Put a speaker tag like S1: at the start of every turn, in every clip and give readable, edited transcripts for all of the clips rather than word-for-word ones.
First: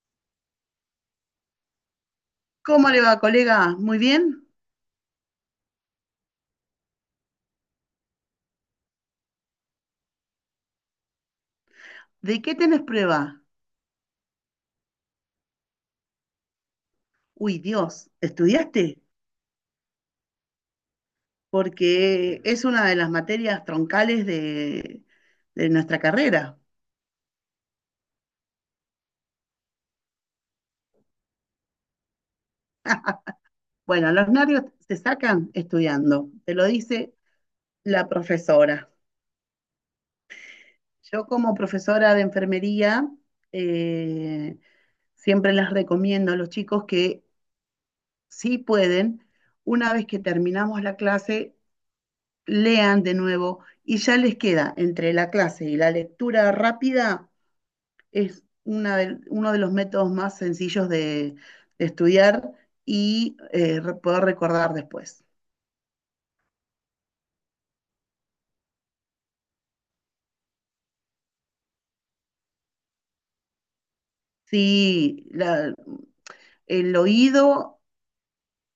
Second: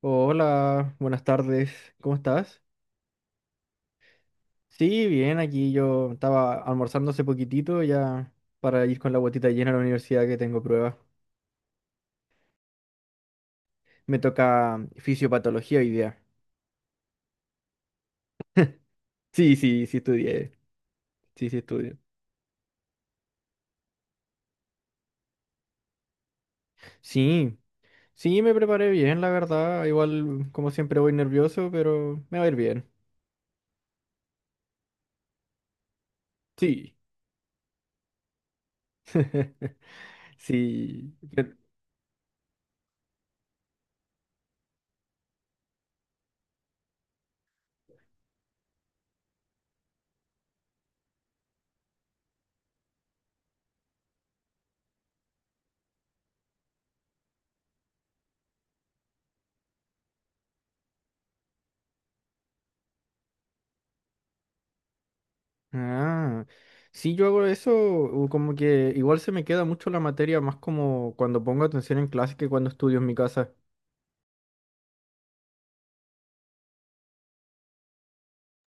S1: Hola, buenas tardes, ¿cómo estás?
S2: ¿Cómo le va, colega? ¿Muy bien?
S1: Sí, bien, aquí yo estaba almorzando hace poquitito ya para ir con la botita llena a la universidad que tengo pruebas.
S2: ¿De qué tenés prueba?
S1: Me toca fisiopatología hoy día.
S2: Uy, Dios, ¿estudiaste?
S1: Sí, sí, sí estudié, sí, sí estudié.
S2: Porque es una de las materias troncales de nuestra carrera.
S1: Sí, sí me preparé bien, la verdad. Igual, como siempre, voy nervioso, pero me va a ir bien.
S2: Bueno, los nervios se sacan estudiando, te lo
S1: Sí,
S2: dice la profesora.
S1: sí.
S2: Yo como profesora de enfermería, eh, siempre les recomiendo a los chicos que si pueden, una vez que terminamos la clase, lean de nuevo y ya les queda entre la clase y la lectura rápida, es uno de los métodos más sencillos de estudiar y poder recordar después.
S1: Ah, sí, yo hago eso, como que igual se me queda mucho la materia, más como cuando pongo atención en clase que cuando estudio en mi casa.
S2: Sí, el oído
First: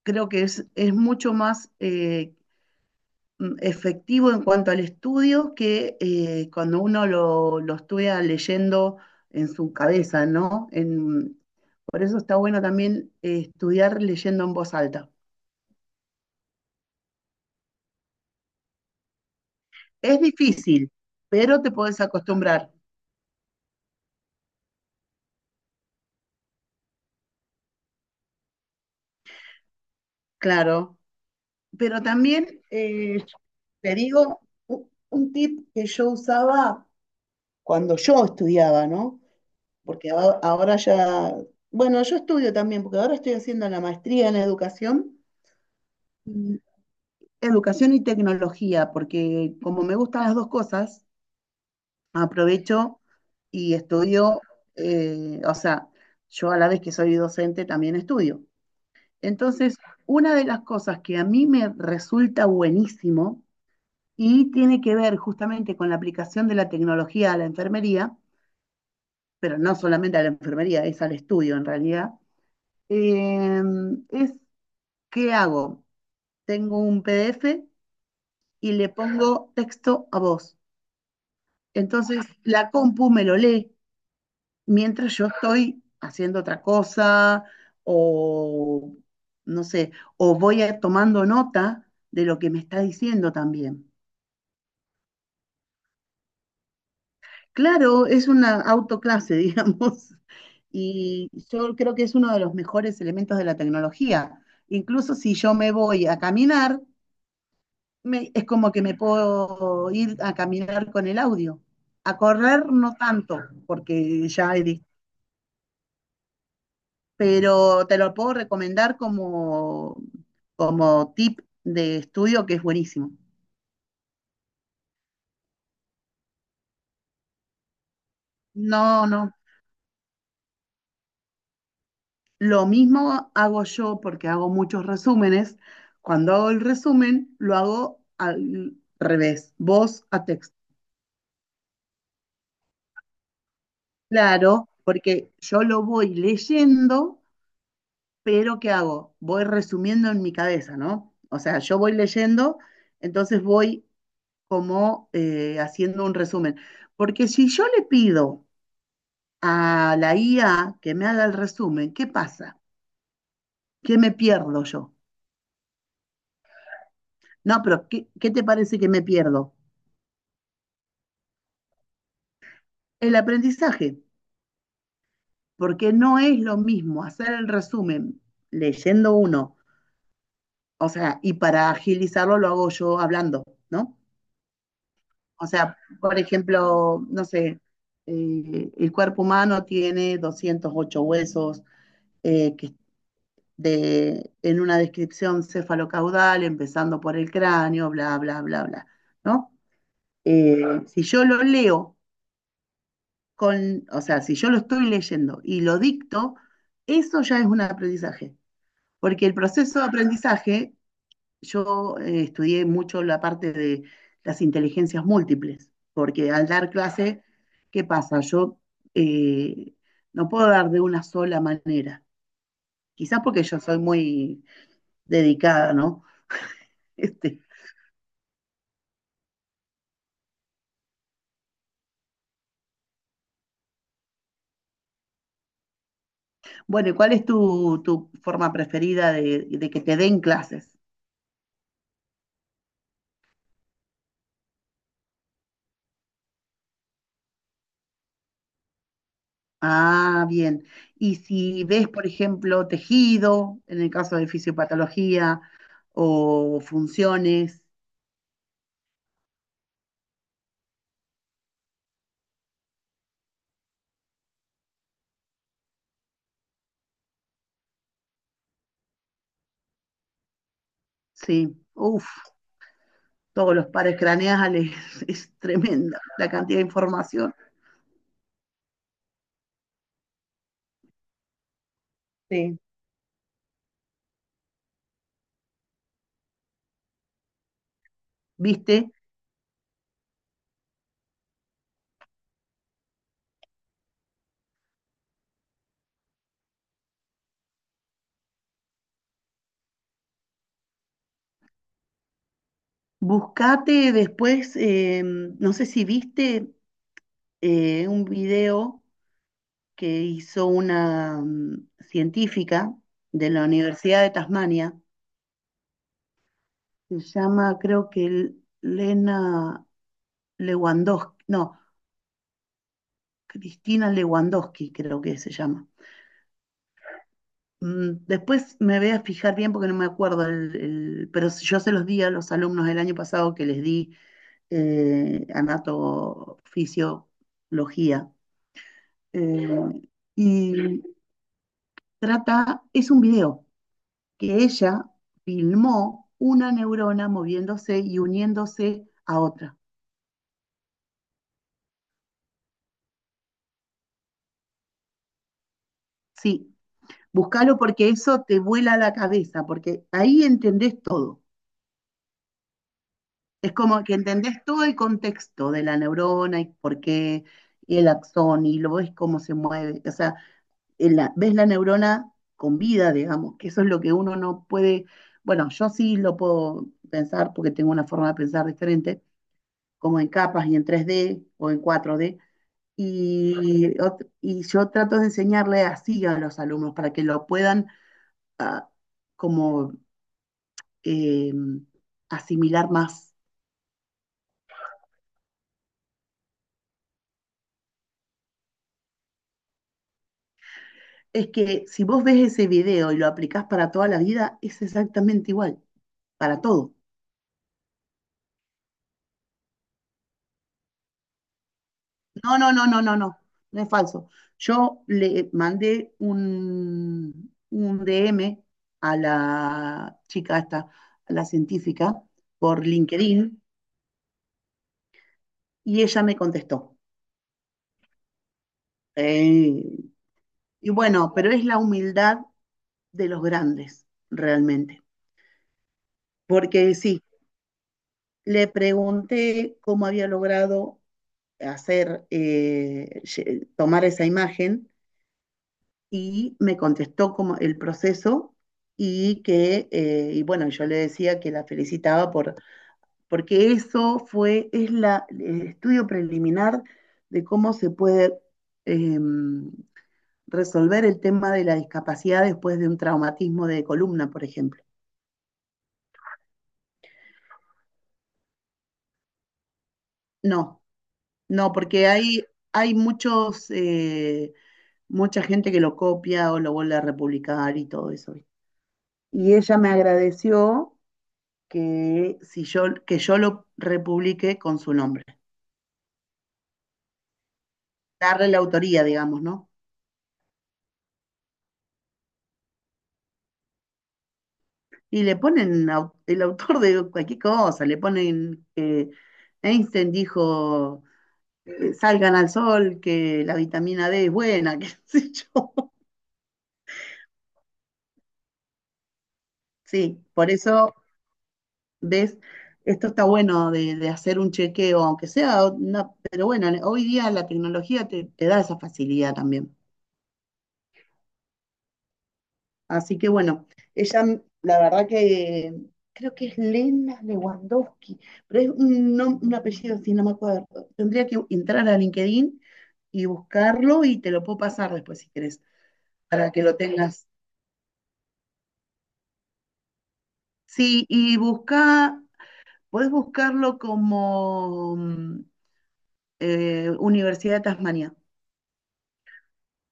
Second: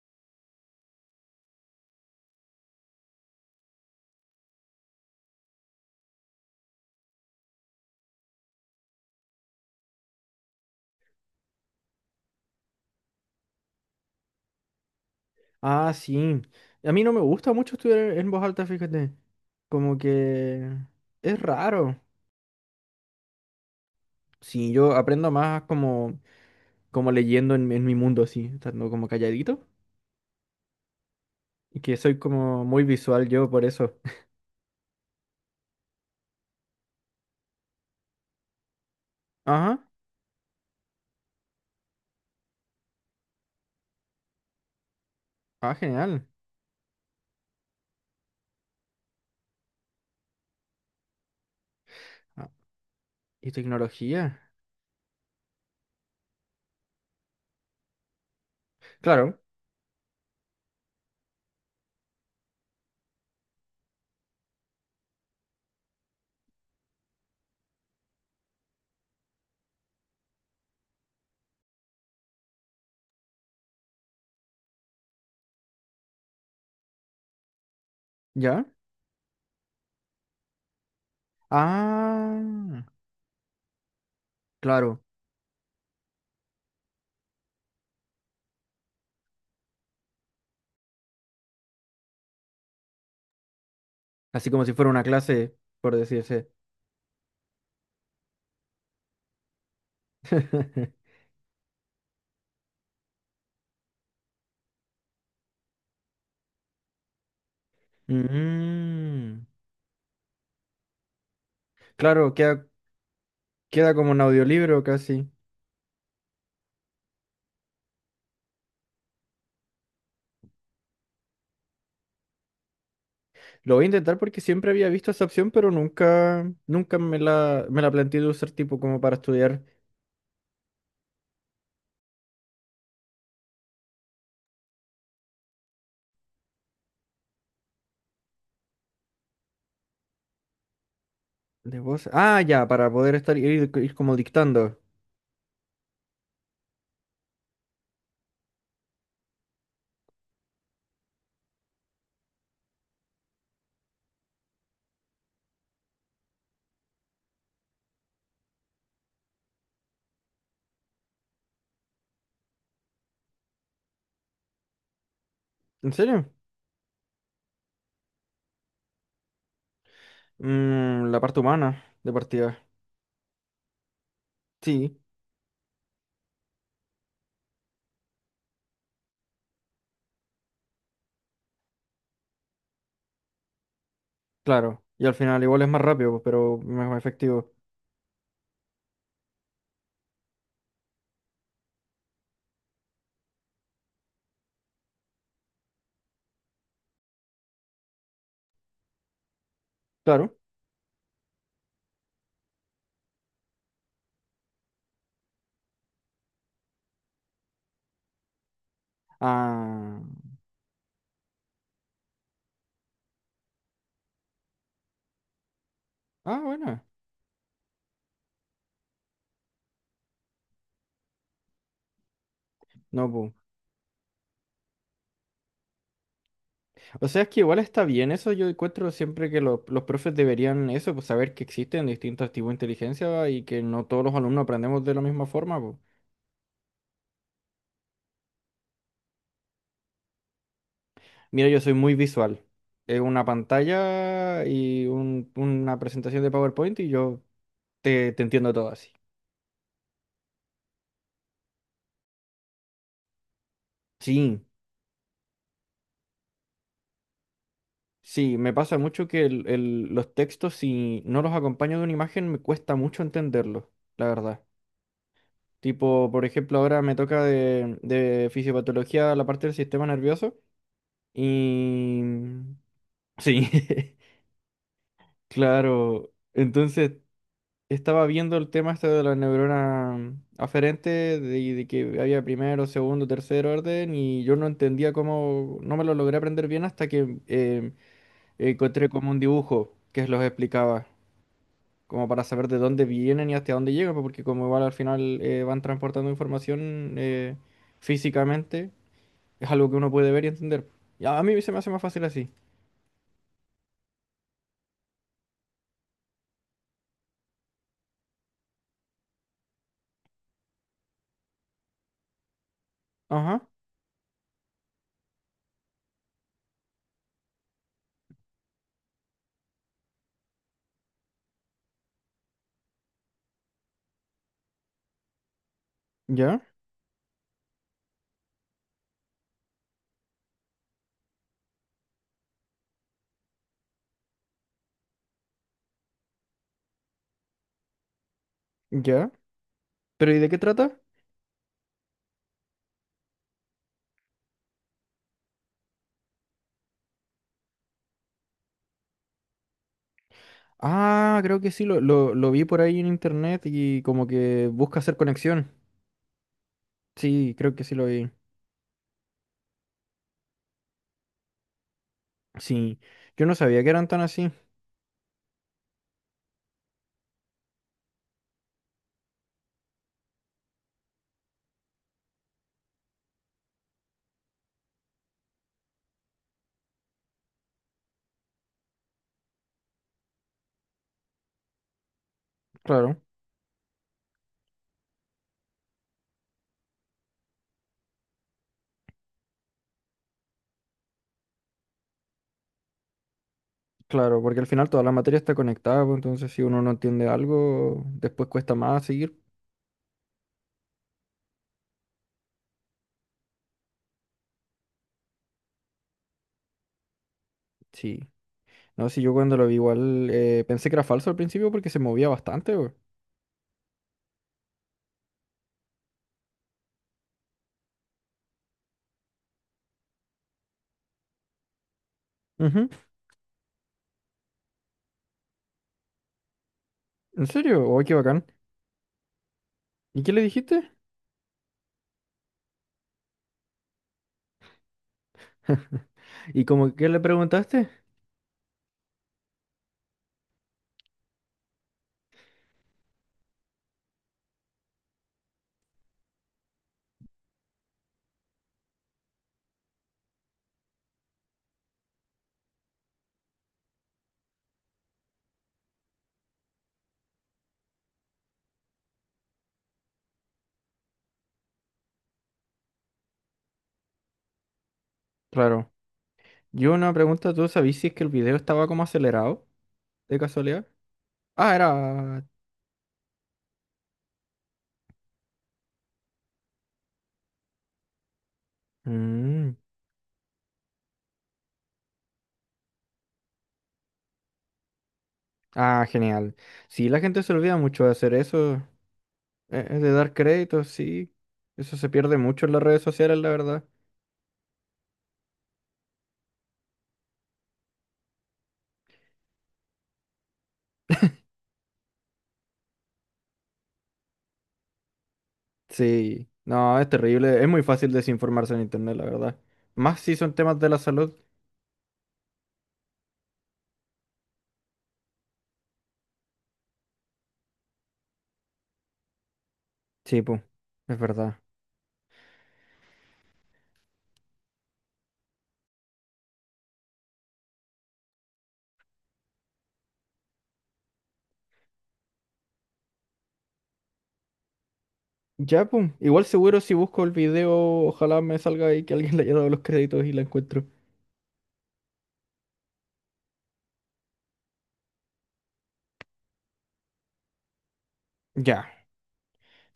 S2: creo que es mucho más efectivo en cuanto al estudio que cuando uno lo estudia leyendo en su cabeza, ¿no? Por eso está bueno también estudiar leyendo en voz alta.
S1: Ah, sí. A mí no me gusta mucho estudiar en voz alta, fíjate. Como
S2: Es
S1: que
S2: difícil,
S1: es
S2: pero te
S1: raro.
S2: puedes acostumbrar,
S1: Sí, yo aprendo más como leyendo en mi mundo, así, estando como calladito.
S2: claro.
S1: Y que
S2: Pero
S1: soy
S2: también
S1: como muy visual yo por eso.
S2: te digo un tip que yo usaba cuando yo estudiaba, ¿no?
S1: Ajá.
S2: Porque ahora ya, bueno, yo estudio también, porque ahora estoy haciendo la maestría en educación,
S1: Ah, genial.
S2: y- educación y tecnología, porque como me gustan las dos cosas,
S1: Ah,
S2: aprovecho
S1: ¿y
S2: y estudio,
S1: tecnología?
S2: o sea, yo a la vez que soy docente también estudio.
S1: Claro,
S2: Entonces, una de las cosas que a mí me resulta buenísimo y tiene que ver justamente con la aplicación de la tecnología a la enfermería, pero no solamente a la enfermería, es al estudio en realidad, eh, es qué hago. Tengo un PDF
S1: ¿ya?
S2: y le pongo texto a voz. Entonces, la
S1: Ah,
S2: compu me lo lee
S1: claro.
S2: mientras yo estoy haciendo otra cosa o no sé, o tomando nota de lo que me está diciendo también.
S1: Así como si fuera una clase, por decirse.
S2: Claro, es una autoclase, digamos, y yo creo que es uno de los mejores elementos de la tecnología. Incluso si yo me voy a caminar, es como que me
S1: Mm,
S2: puedo ir a caminar con el audio. A
S1: claro, queda,
S2: correr no tanto,
S1: queda como un
S2: porque ya es
S1: audiolibro casi.
S2: pero te lo puedo recomendar como, como tip de estudio que es buenísimo.
S1: Lo voy a intentar porque siempre había visto esa opción, pero nunca, nunca me la planteé de usar tipo como
S2: No,
S1: para
S2: no.
S1: estudiar
S2: Lo mismo hago yo porque hago muchos resúmenes. Cuando hago el resumen, lo hago al revés, voz a texto.
S1: de voz. Ah, ya, para poder ir como
S2: Claro,
S1: dictando.
S2: porque yo lo voy leyendo, pero ¿qué hago? Voy resumiendo en mi cabeza, ¿no? O sea, yo voy leyendo, entonces voy como haciendo un resumen. Porque si yo le pido a la IA que me haga el resumen, ¿qué pasa? ¿Qué me pierdo yo?
S1: ¿En serio?
S2: No, pero ¿qué, qué te parece que me pierdo?
S1: Mm, la parte humana de partida.
S2: El aprendizaje,
S1: Sí,
S2: porque no es lo mismo hacer el resumen leyendo uno, o sea, y para agilizarlo lo hago yo hablando, ¿no?
S1: claro. Y al final
S2: O
S1: igual es más
S2: sea,
S1: rápido,
S2: por
S1: pero más
S2: ejemplo, no
S1: efectivo.
S2: sé, el cuerpo humano tiene 208 huesos, que de, en una descripción cefalocaudal, empezando por el cráneo, bla, bla, bla, bla, ¿no?
S1: Claro.
S2: Si yo lo leo, con, o sea, si yo lo estoy leyendo y lo dicto, eso ya es un aprendizaje. Porque el proceso de
S1: Ah,
S2: aprendizaje, yo estudié mucho la parte de las inteligencias múltiples, porque
S1: ah,
S2: al dar
S1: bueno.
S2: clase, ¿qué pasa? Yo eh, no puedo dar de una sola manera.
S1: No,
S2: Quizás
S1: pues.
S2: porque yo soy muy dedicada, ¿no?
S1: O sea, es que
S2: Este,
S1: igual está bien eso. Yo encuentro siempre que los profes deberían eso, pues saber que existen distintos tipos de inteligencia y que no todos los alumnos aprendemos de la misma forma. Po.
S2: bueno, ¿cuál es tu forma preferida de que te den clases?
S1: Mira, yo soy muy visual. Es una pantalla y una presentación de PowerPoint y yo te entiendo todo así.
S2: Ah, bien. Y si ves, por ejemplo, tejido, en el caso de
S1: Sí,
S2: fisiopatología, o funciones,
S1: sí, me pasa mucho que los textos, si no los acompaño de una imagen, me cuesta mucho entenderlos, la verdad. Tipo, por ejemplo, ahora me toca de fisiopatología la parte del sistema nervioso.
S2: sí.
S1: Y
S2: Uf,
S1: sí,
S2: todos los pares craneales, es tremenda
S1: claro.
S2: la cantidad de
S1: Entonces
S2: información.
S1: estaba viendo el tema este de la neurona aferente, de que había
S2: Sí.
S1: primero, segundo, tercer orden, y yo no entendía cómo, no me lo logré aprender bien hasta que encontré
S2: ¿Viste?
S1: como un dibujo que los explicaba, como para saber de dónde vienen y hasta dónde llegan, pues, porque como igual al final van transportando información físicamente, es algo que uno puede ver y entender. Y a mí se me hace más fácil así.
S2: Buscate después, no sé si viste un video que hizo una científica de
S1: Ajá,
S2: la Universidad de Tasmania, se llama, creo que Lena Lewandowski, no, Cristina Lewandowski creo que se llama.
S1: ya,
S2: Después me voy a fijar bien porque no me acuerdo, pero yo se los di a los alumnos del año pasado que les di anatofisiología.
S1: ya.
S2: eh,
S1: ¿Pero y de qué trata?
S2: y trata, es un video que ella filmó una neurona moviéndose y uniéndose a otra.
S1: Ah, creo que sí, lo vi por ahí en internet y como que busca hacer conexión.
S2: Sí,
S1: Sí, creo
S2: búscalo
S1: que sí lo
S2: porque
S1: vi.
S2: eso te vuela la cabeza, porque ahí entendés todo.
S1: Sí, yo no
S2: Es
S1: sabía que
S2: como
S1: eran
S2: que
S1: tan así.
S2: entendés todo el contexto de la neurona y por qué, y el axón, y lo ves cómo se mueve. O sea, ves la neurona con vida, digamos, que eso es lo que uno no puede. Bueno, yo sí lo puedo pensar porque tengo una forma de pensar diferente, como en capas y en 3D o en 4D.
S1: Claro,
S2: Y, y yo trato de enseñarle así a los alumnos para que lo puedan ah, como eh, asimilar más.
S1: claro, porque al final toda la materia está conectada, pues, entonces si uno no entiende algo, después cuesta más seguir.
S2: Es que si vos ves ese video y lo aplicás para toda la vida, es exactamente igual, para todo.
S1: Sí, no, sí, yo cuando lo vi igual pensé que era falso al principio porque se movía
S2: No,
S1: bastante,
S2: no,
S1: güey.
S2: no, no, no, no, no es falso. Yo le mandé un DM a la chica esta, a la científica,
S1: Ujú.
S2: por LinkedIn, y ella me contestó.
S1: ¿En serio? ¡Oh, qué bacán!
S2: Eh,
S1: ¿Y qué le dijiste?
S2: y bueno, pero es la humildad de los grandes, realmente.
S1: ¿Y como
S2: Porque
S1: qué le
S2: sí,
S1: preguntaste?
S2: le pregunté cómo había logrado hacer, tomar esa imagen y me contestó como el proceso y que, y bueno, yo le decía que la felicitaba porque eso fue, es el estudio preliminar de cómo se puede eh, resolver el tema de la discapacidad después de un traumatismo de columna, por ejemplo.
S1: Claro. Yo una pregunta, ¿tú sabías si es que el video estaba como acelerado de
S2: No,
S1: casualidad? Ah,
S2: no, porque
S1: era…
S2: hay muchos, mucha gente que lo copia o lo vuelve a republicar y todo eso, ¿viste? Y
S1: Mm.
S2: ella me agradeció que, si yo, que yo lo republique con su nombre,
S1: Ah, genial. Sí, la gente se olvida mucho de hacer
S2: darle la
S1: eso,
S2: autoría, digamos, ¿no?
S1: de dar créditos, sí. Eso se pierde mucho en las redes sociales, la verdad.
S2: Y le ponen el autor de cualquier cosa, le ponen que Einstein dijo, salgan al sol, que la vitamina D es buena, qué sé yo.
S1: Sí, no, es terrible. Es muy fácil desinformarse en internet, la verdad. Más
S2: Sí,
S1: si son
S2: por
S1: temas de la
S2: eso,
S1: salud.
S2: ves, esto está bueno de hacer un chequeo, aunque sea, una- pero bueno, hoy día la tecnología te da esa facilidad también.
S1: Sí, pum, es verdad.
S2: Así que bueno, ella, la verdad que creo que es Lena Lewandowski, pero es un apellido así, no me acuerdo. Tendría que entrar a LinkedIn y buscarlo y te lo puedo pasar después si querés,
S1: Ya, pum. Igual
S2: para que lo
S1: seguro si busco el
S2: tengas.
S1: video, ojalá me salga ahí que alguien le haya dado los créditos y la encuentro.
S2: Sí, y busca, podés buscarlo como Universidad de Tasmania,
S1: Ya,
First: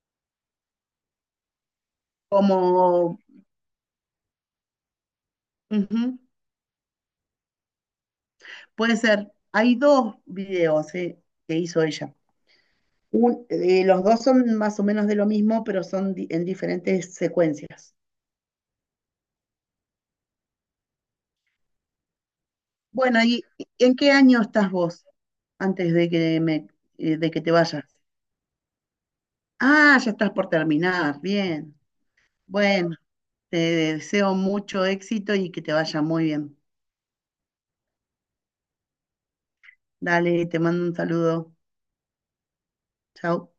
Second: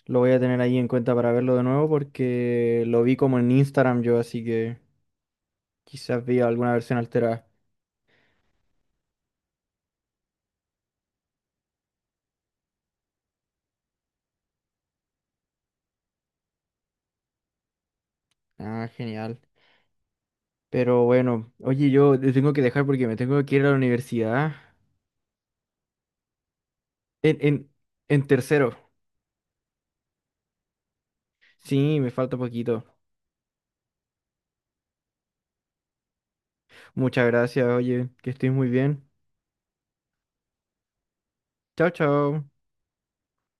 S1: lo voy a tener ahí en cuenta para verlo de nuevo porque lo vi
S2: como,
S1: como en Instagram yo, así que…
S2: ujú,
S1: Quizás vea alguna versión alterada.
S2: puede ser, hay dos videos que hizo ella. Eh, los dos son más o menos de lo mismo, pero son en diferentes secuencias.
S1: Ah, genial. Pero bueno, oye, yo te tengo que dejar porque me
S2: Bueno,
S1: tengo
S2: ¿y
S1: que ir a la
S2: en qué año
S1: universidad.
S2: estás vos antes de que me, de
S1: En,
S2: que te
S1: en,
S2: vayas?
S1: en tercero.
S2: Ah, ya estás por terminar. Bien.
S1: Sí, me falta poquito.
S2: Bueno, te deseo mucho éxito y que te vaya muy bien.
S1: Muchas gracias, oye, que estés muy bien.
S2: Dale, te mando un saludo.
S1: Chao, chao.
S2: Chao.